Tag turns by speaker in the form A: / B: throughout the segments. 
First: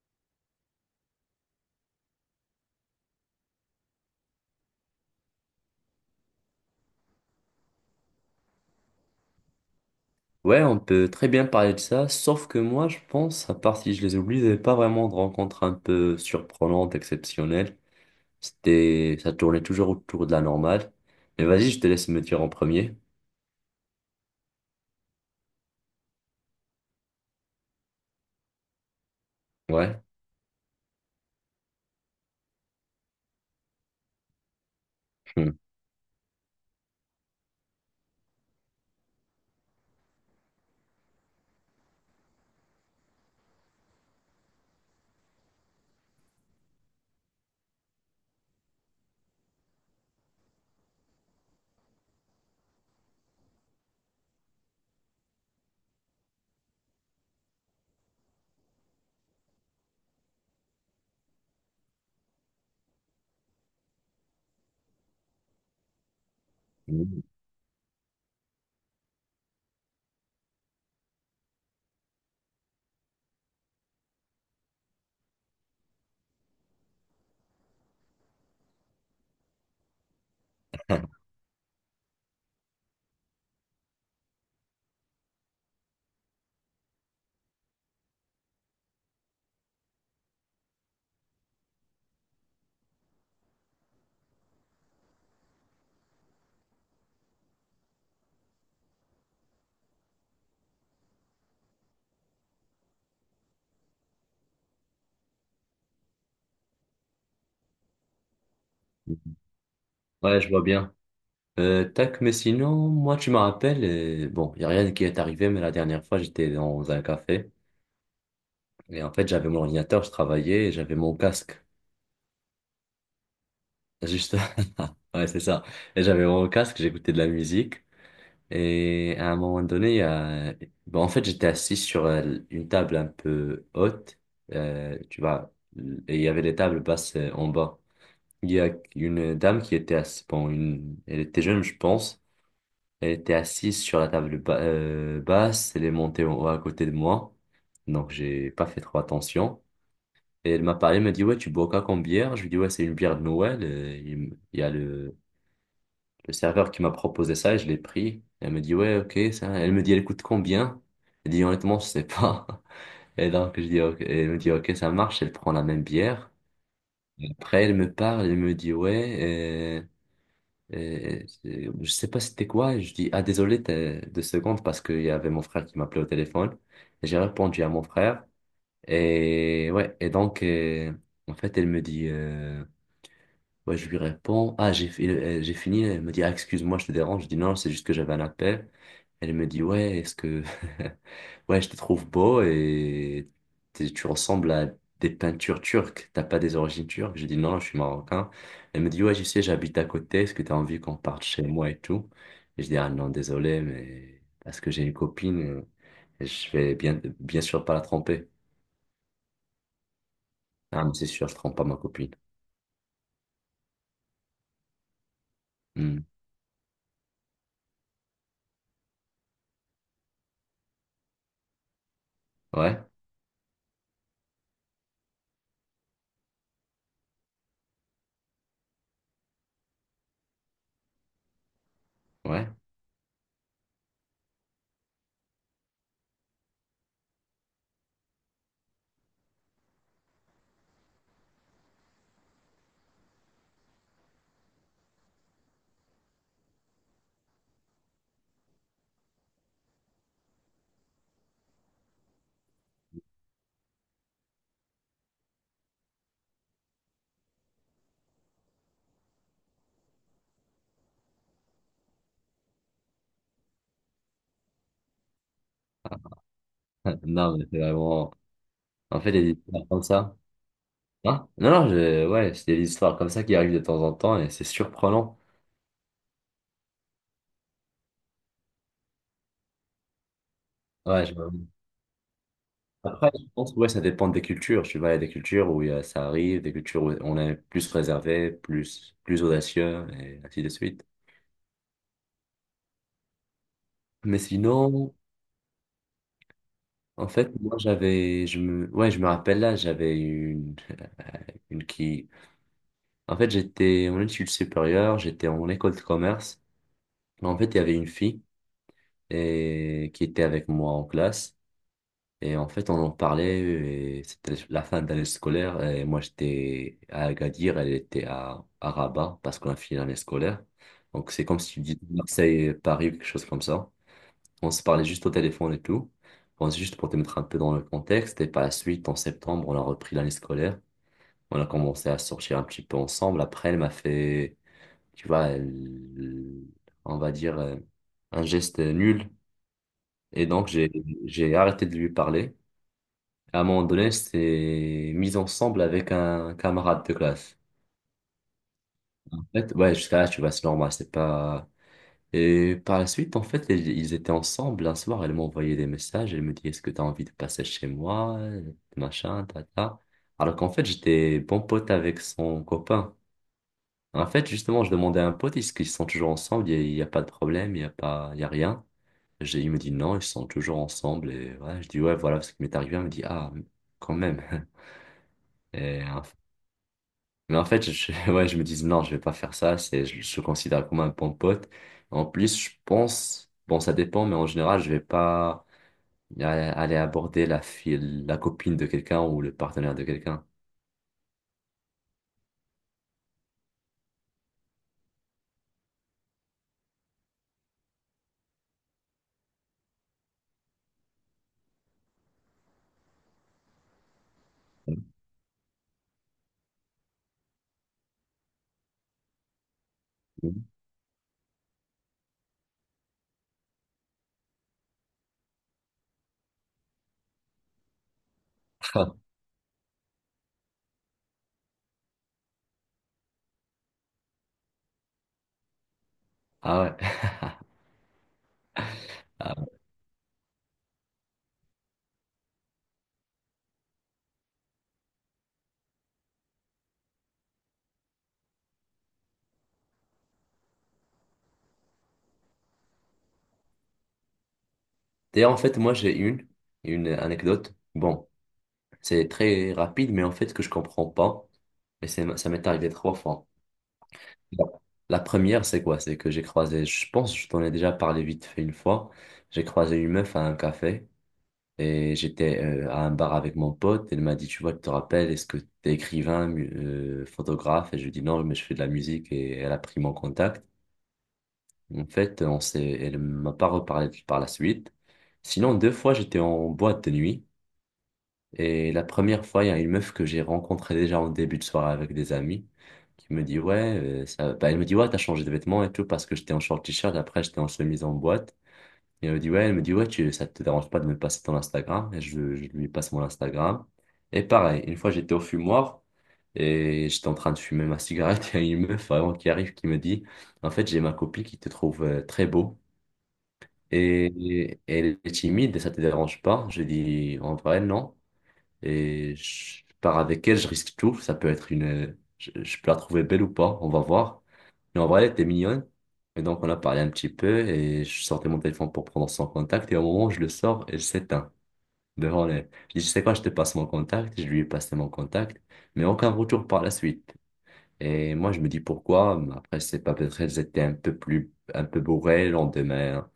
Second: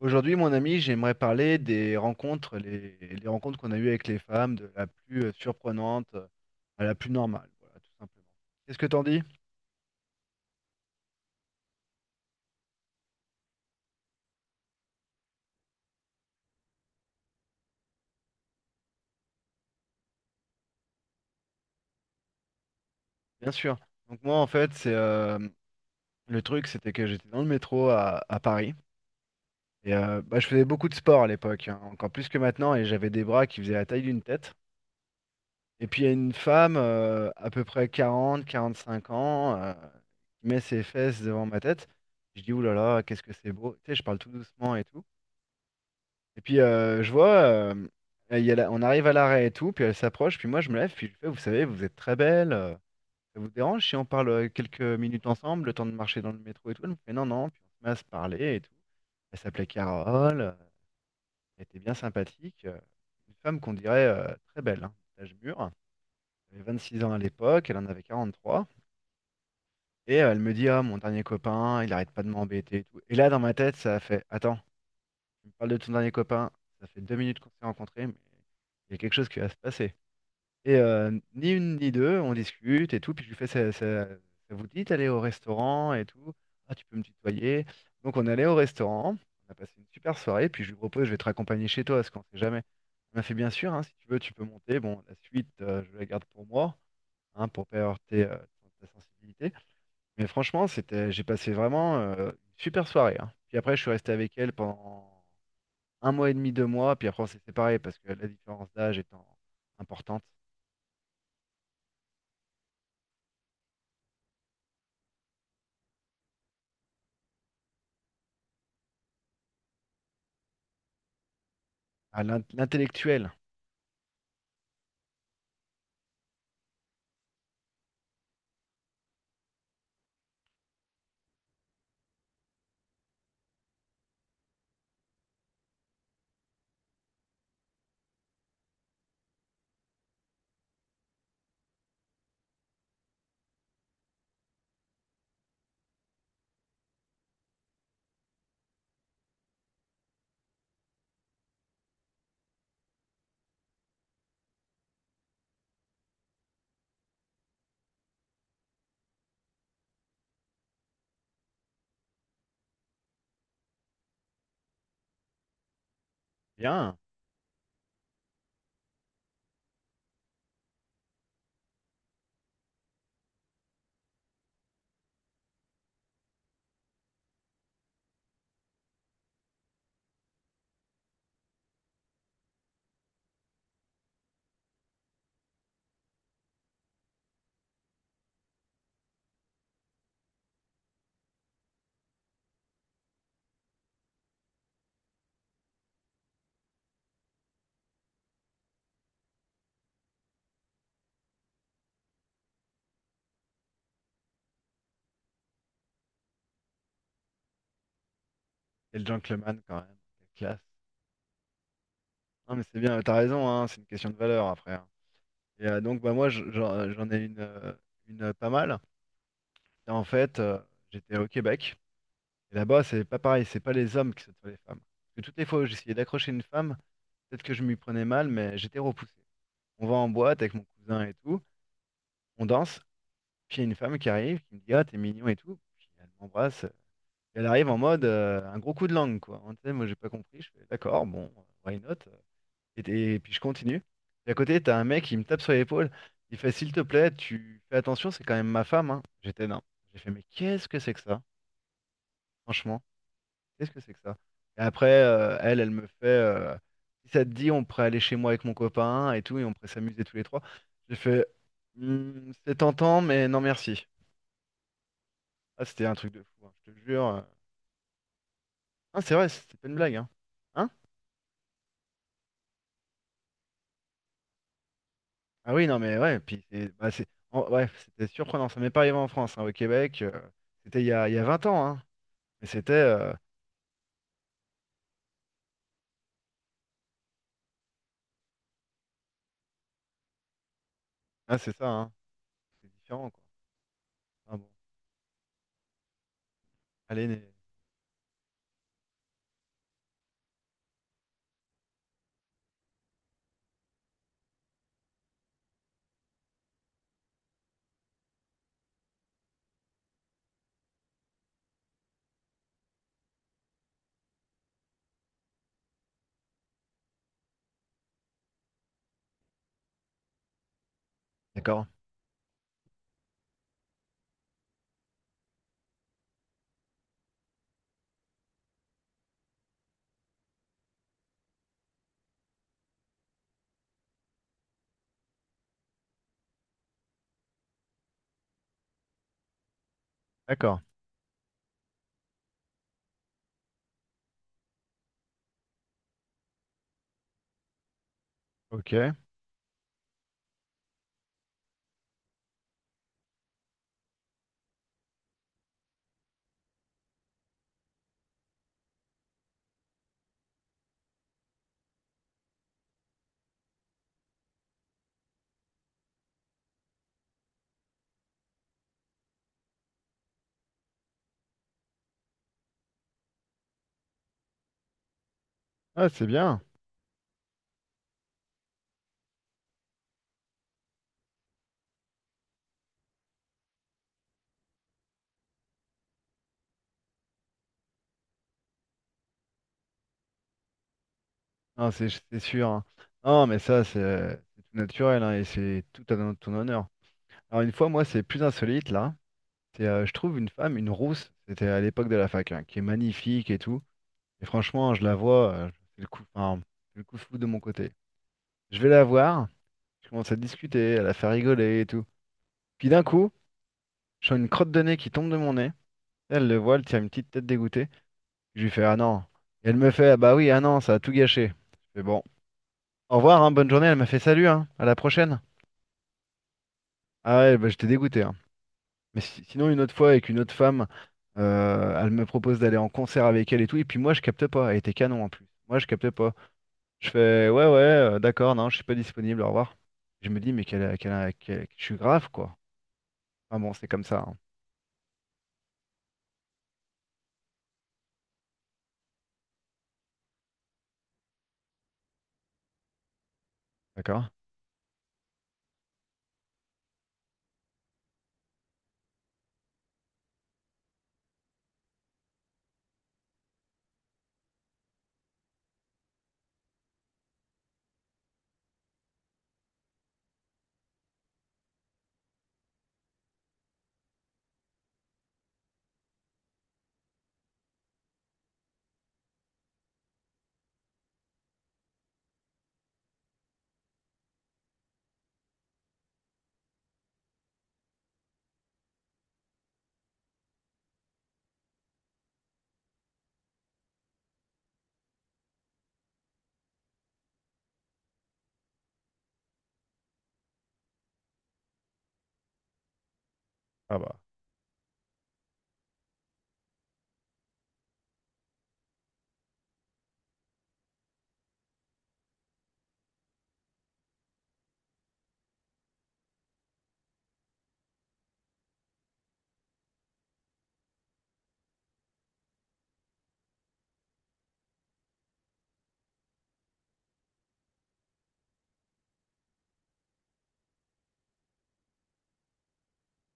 A: Aujourd'hui, mon ami, j'aimerais parler des rencontres, les rencontres qu'on a eues avec les femmes, de la plus surprenante à la plus normale, voilà, tout simplement. Qu'est-ce que t'en dis?
B: Ouais, on peut très bien parler de ça, sauf que moi, je pense, à part si je les oublie, j'avais pas vraiment de rencontres un peu surprenantes, exceptionnelles. Ça tournait toujours autour de la normale. Mais vas-y, je te laisse me dire en premier.
A: Bien sûr. Donc moi, en fait, c'est le truc, c'était que j'étais dans le métro à Paris. Et
B: Ouais.
A: bah, je faisais beaucoup de sport à l'époque, hein, encore plus que maintenant, et j'avais des bras qui faisaient la taille d'une tête.
B: Hmm.
A: Et puis il y a une femme, à peu près 40, 45 ans, qui met ses fesses devant ma tête. Je dis, ouh là là, qu'est-ce que c'est beau. Tu sais, je parle tout doucement et tout. Et puis je vois, il y a la- on arrive à l'arrêt et tout, puis elle s'approche, puis moi je me lève, puis je lui fais, vous savez, vous êtes très belle, ça vous dérange si on parle quelques minutes ensemble, le temps de marcher dans le métro et tout? Elle me fait non, non, puis on se met à se parler et tout. Elle s'appelait Carole, elle était bien sympathique, une femme qu'on dirait très belle, hein, d'âge mûr. Elle avait 26 ans à l'époque, elle en avait 43. Et elle me dit, ah, mon dernier copain, il arrête pas de m'embêter et tout. Et là, dans ma tête, ça a fait, attends. Tu me parles de ton dernier copain, ça fait 2 minutes qu'on s'est rencontrés, mais il y a quelque chose qui va se passer. Et ni une ni deux, on discute et tout, puis je lui fais, ça vous dit d'aller au restaurant et tout? Ah, tu peux me tutoyer. Donc on est allé au restaurant, on a passé une super soirée, puis je lui propose, je vais te raccompagner chez toi, parce qu'on sait jamais. Il m'a fait bien sûr, hein, si tu veux, tu peux monter. Bon, la suite, je la garde pour moi, hein, pour pas heurter ta sensibilité. Mais franchement, j'ai passé vraiment une super soirée, hein. Puis après, je suis resté avec elle pendant un mois et demi, 2 mois, puis après on s'est séparés parce que la différence d'âge étant importante.
B: Ouais, je vois bien. Tac, mais sinon, moi, tu me rappelles, bon, il a rien qui est arrivé, mais la dernière fois, j'étais dans un café. Et en fait, j'avais mon ordinateur, je travaillais, et j'avais mon casque.
A: Ah, l'intellectuel,
B: Juste, ouais, c'est ça. Et j'avais mon casque, j'écoutais de la musique. Et à un moment donné, bon, en fait, j'étais assis sur une table un peu haute, tu vois, et il y avait des tables basses en bas. Il y a une dame qui était assise, bon, elle était jeune, je pense. Elle était assise sur la table basse, elle est montée en haut à côté de moi. Donc, j'ai pas fait trop attention. Et elle m'a parlé, elle m'a dit, ouais, tu bois quoi comme bière? Je lui dis ouais, c'est une bière de Noël. Il y a le serveur qui m'a proposé ça, je l'ai pris. Elle me dit, ouais, ok, ça. Elle me dit, elle coûte combien? Elle dit, honnêtement, je sais pas. Et donc, je dis, ok, elle me dit, ok, ça marche. Elle prend la même bière.
A: bien,
B: Après, elle me parle, elle me dit, ouais, je sais pas c'était quoi. Je dis, ah, désolé, t'as deux secondes parce qu'il y avait mon frère qui m'appelait au téléphone. Et j'ai répondu à mon frère. Et ouais, et donc, en fait, elle me dit, ouais, je lui réponds, ah, j'ai fini, elle me dit, ah, excuse-moi, je te dérange. Je dis, non, c'est juste que j'avais un appel. Elle me dit, ouais, ouais, je te trouve beau et tu ressembles à des peintures turques. T'as pas des origines turques? Je dis, non, je suis marocain. Elle me dit, ouais, je sais, j'habite à côté. Est-ce que t'as envie qu'on parte chez moi et tout? Et je dis, ah, non, désolé, mais parce que j'ai une copine, et je vais bien, bien sûr pas la tromper.
A: et le gentleman quand même, quelle classe.
B: Ah, mais c'est sûr, je trompe pas ma copine.
A: Non mais c'est bien, t'as raison, hein, c'est une question de valeur après, hein. Et
B: Hmm.
A: donc bah moi j'en ai une, pas mal. Et en fait, j'étais au Québec, et là-bas
B: Ouais,
A: c'est pas pareil, c'est pas les hommes qui sautent sur les femmes. Parce que toutes les fois où j'essayais d'accrocher une femme, peut-être que je m'y prenais mal, mais j'étais repoussé. On va en boîte avec mon cousin et tout, on
B: ouais.
A: danse, puis il y a une femme qui arrive, qui me dit ah, t'es mignon et tout. Puis elle m'embrasse. Et elle arrive en mode un gros coup de langue, quoi. Hein, tu sais, moi, j'ai pas compris. Je fais d'accord, bon, why not? Et puis je continue. Et à côté, t'as un mec qui me tape sur l'épaule. Il fait, s'il te plaît, tu fais attention, c'est quand même ma femme, hein. J'étais non. J'ai fait, mais qu'est-ce que c'est que ça? Franchement, qu'est-ce que c'est que ça? Et après, elle me fait, si ça te dit, on pourrait aller chez moi avec mon copain et tout, et on pourrait s'amuser tous les trois. J'ai fait, hmm, c'est tentant, mais non merci. Ah, c'était un truc de fou, hein, je te jure.
B: Non, mais c'est vraiment. En
A: Ah,
B: fait,
A: c'est
B: il y a
A: vrai,
B: des
A: c'était
B: histoires
A: pas une
B: comme
A: blague, hein
B: ça.
A: hein.
B: Hein? Non, non, ouais, c'est des histoires comme ça qui arrivent de temps en temps et c'est surprenant.
A: Ah oui, non, mais ouais, puis c'est bah, c'est- en- ouais, c'était surprenant. Ça m'est pas arrivé en France, hein, au Québec. C'était il y
B: Ouais,
A: a, il
B: je-
A: y a 20 ans, hein. Mais c'était.
B: Après, je pense que ouais, ça dépend des cultures. Tu vois, il y a des cultures où ça arrive, des cultures où on est plus réservé, plus audacieux et ainsi de suite.
A: Ah, c'est ça, hein. C'est différent, quoi.
B: Mais
A: Ah bon.
B: sinon,
A: Allez,
B: en fait, moi, j'avais, ouais, je me rappelle là, j'avais une qui, en fait, j'étais en études supérieures, j'étais en école de commerce. En fait, il y avait une fille et qui était avec moi en classe. Et en fait, on en parlait, et c'était la fin d'année scolaire, et moi j'étais à Agadir, elle était à Rabat, parce qu'on a fini l'année scolaire. Donc c'est comme si tu
A: d'accord.
B: dis Marseille, Paris, quelque chose comme ça. On se parlait juste au téléphone et tout. Bon, c'est juste pour te mettre un peu dans le contexte, et par la suite, en septembre, on a repris l'année scolaire. On a commencé à sortir un petit peu ensemble. Après, elle m'a fait, tu vois, on va dire, un geste nul. Et donc,
A: D'accord.
B: j'ai arrêté de lui parler. À un moment donné, c'était mis ensemble avec un camarade de classe.
A: Ok.
B: En fait, ouais, jusqu'à là, tu vois, c'est normal, c'est pas... Et par la suite, en fait, ils étaient ensemble un soir, elle m'a envoyé des messages, elle me dit, est-ce que t'as envie de passer chez moi, machin, tata. Alors qu'en fait, j'étais bon pote avec son copain. En fait, justement, je demandais à un pote, est-ce qu'ils sont toujours ensemble, y a pas de problème, il n'y a pas, il y a rien. Il me dit, non, ils sont toujours ensemble, et ouais, je dis, ouais, voilà ce qui m'est arrivé, il me dit, ah, quand même. Et,
A: Ah,
B: en
A: c'est bien.
B: Mais en fait, ouais, je me dis non, je vais pas faire ça. Je le considère comme un bon pote. En plus, je pense, bon, ça dépend, mais en général, je vais pas aller aborder la fille, la copine de quelqu'un ou le partenaire de quelqu'un.
A: Non, c'est sûr, hein. Non, mais ça, c'est tout naturel, hein, et c'est tout à ton honneur. Alors, une fois, moi, c'est plus insolite, là. Je trouve une femme, une rousse, c'était à l'époque de la fac, hein, qui est magnifique et tout. Et franchement, je la vois, enfin, c'est le coup de foudre de mon côté. Je vais la voir. Je commence à
B: Mhm.
A: discuter, elle a fait rigoler et tout. Puis d'un coup, je sens une crotte de nez qui tombe de mon nez. Elle le voit, elle tire une petite tête dégoûtée. Je lui fais ah non. Et elle me fait ah bah oui, ah non, ça a tout gâché. Je fais bon, au revoir, hein, bonne journée. Elle m'a fait salut, hein, à la prochaine.
B: Ah ouais.
A: Ah ouais, bah j'étais dégoûté, hein. Mais
B: Ah.
A: sinon, une autre fois, avec une autre femme, elle me propose d'aller en concert avec elle et tout. Et puis moi, je capte pas. Elle était canon en plus. Moi, je capte pas. Je fais ouais, ouais, d'accord, non, je suis pas disponible, au revoir. Je me dis mais je suis grave, quoi. Ah bon, c'est comme ça, hein.
B: D'ailleurs, en fait, moi, j'ai une anecdote. Bon, c'est très rapide, mais en fait, que je comprends pas. Et ça m'est arrivé trois fois.
A: D'accord?
B: La la première, c'est quoi? C'est que j'ai croisé, je pense, je t'en ai déjà parlé vite fait une fois. J'ai croisé une meuf à un café et j'étais à un bar avec mon pote. Elle m'a dit, tu vois, tu te rappelles, est-ce que t'es écrivain, photographe? Et je lui ai dit, non, mais je fais de la musique et elle a pris mon contact. En fait, elle m'a pas reparlé par la suite. Sinon, deux fois, j'étais en boîte de nuit. Et la première fois, il y a une meuf que j'ai rencontrée déjà en début de soirée avec des amis qui me dit, ouais, bah, elle me dit, ouais, t'as changé de vêtements et tout parce que j'étais en short t-shirt, après j'étais en chemise en boîte. Et elle me dit, ouais, elle me dit, ouais, ça te dérange pas de me passer ton Instagram? Et je lui passe mon Instagram. Et pareil, une fois j'étais au fumoir et j'étais en train de fumer ma cigarette, il y a une meuf vraiment qui arrive qui me dit, en fait, j'ai ma copine qui te trouve très beau
A: Ah bah.
B: et elle est timide et ça te dérange pas? Je dis, en vrai, non et je pars avec elle, je risque tout. Ça peut être je peux la trouver belle ou pas, on va voir. Mais en vrai, elle était mignonne. Et donc, on a parlé un petit peu et je sortais mon téléphone pour prendre son contact. Et au moment où je le sors, elle s'éteint devant les. Je dis, tu sais quoi, je te passe mon contact. Je lui ai passé mon contact, mais aucun retour par la suite. Et moi, je me dis pourquoi. Mais après, c'est pas peut-être elles étaient un peu bourrées le lendemain, hein.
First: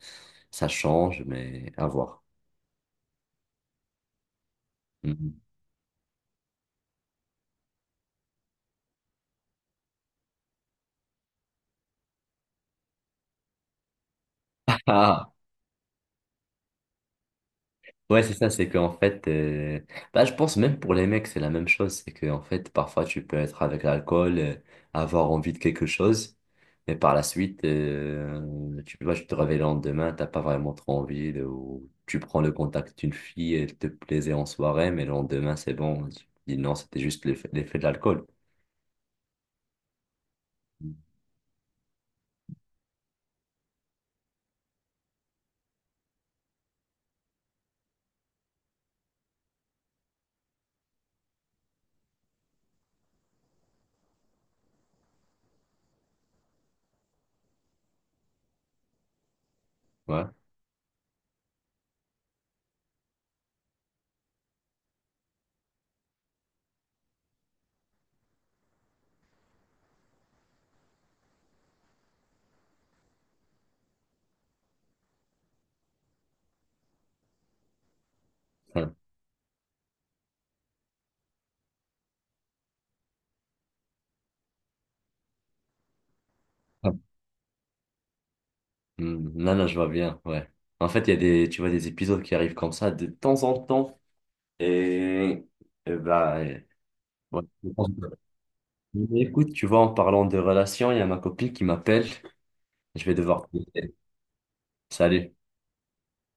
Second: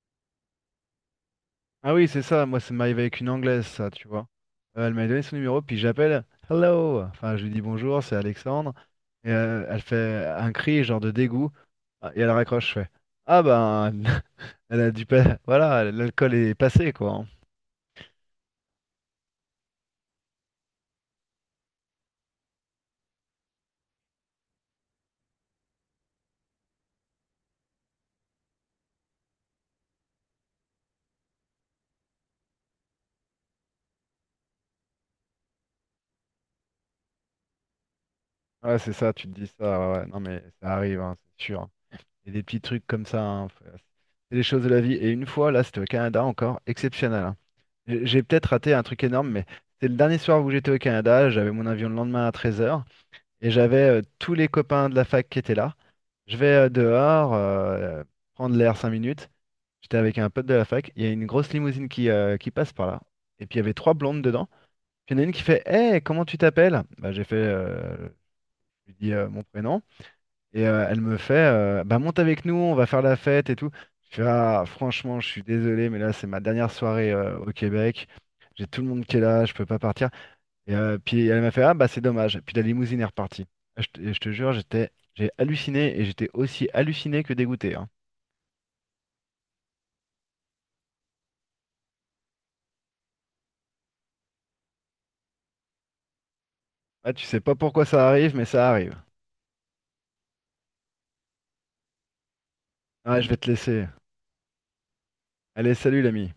B: Ça change, mais à
A: Ah oui, c'est
B: voir.
A: ça, moi ça m'arrive avec une Anglaise, ça, tu vois. Elle m'a donné son
B: Mhm.
A: numéro, puis j'appelle hello! Enfin, je lui dis bonjour, c'est Alexandre. Et elle fait un cri, genre de dégoût, ah, et elle raccroche, je fais ah ben, elle a dû pas. Voilà, l'alcool est passé, quoi, hein.
B: Ouais, c'est ça, c'est qu'en fait, bah, je pense même pour les mecs, c'est la même chose. C'est qu'en fait, parfois, tu peux être avec l'alcool, avoir envie de quelque chose, mais par la suite, tu peux pas, tu te réveilles le lendemain, t'as pas vraiment trop envie, ou tu prends le contact d'une fille, elle te plaisait en soirée, mais le lendemain, c'est bon. Tu dis non, c'était juste l'effet de l'alcool.
A: Ouais, c'est ça, tu te dis ça, ouais, ouais. Non, mais ça arrive, hein, c'est sûr. Et des petits trucs comme ça, hein, c'est les choses de la vie. Et une fois, là, c'était au Canada encore, exceptionnel, hein. J'ai peut-être raté un truc énorme, mais c'était le dernier soir où j'étais au Canada, j'avais mon avion le lendemain à 13 heures. Et j'avais tous les copains de la fac qui étaient là. Je vais dehors, prendre l'air 5 minutes. J'étais avec
B: Ouais.
A: un pote de la fac. Il y a une grosse limousine qui passe par là. Et puis il y avait trois blondes dedans. Puis il y en a une qui fait hey, comment tu t'appelles? Bah, j'ai fait, je lui dis mon prénom. Et elle me fait bah, monte avec nous, on va faire la fête et tout. Je fais ah, franchement, je suis désolé, mais là, c'est ma dernière soirée au Québec. J'ai tout le
B: Hum.
A: monde qui est là, je peux pas partir. Et puis elle m'a fait, ah bah c'est dommage. Puis la limousine est repartie. Ah, je te jure, j'étais, j'ai halluciné et j'étais aussi halluciné que dégoûté, hein.
B: Non, non, je vois bien, ouais. En fait, il y a tu vois, des épisodes qui arrivent comme ça de temps en temps. Et, et bah,
A: Ah, tu sais
B: Ouais.
A: pas pourquoi ça arrive, mais ça arrive.
B: Écoute, tu vois, en parlant de relations, il y a ma copine qui m'appelle. Je vais
A: Ah, je vais
B: devoir
A: te
B: te
A: laisser.
B: laisser. Salut.
A: Allez, salut l'ami.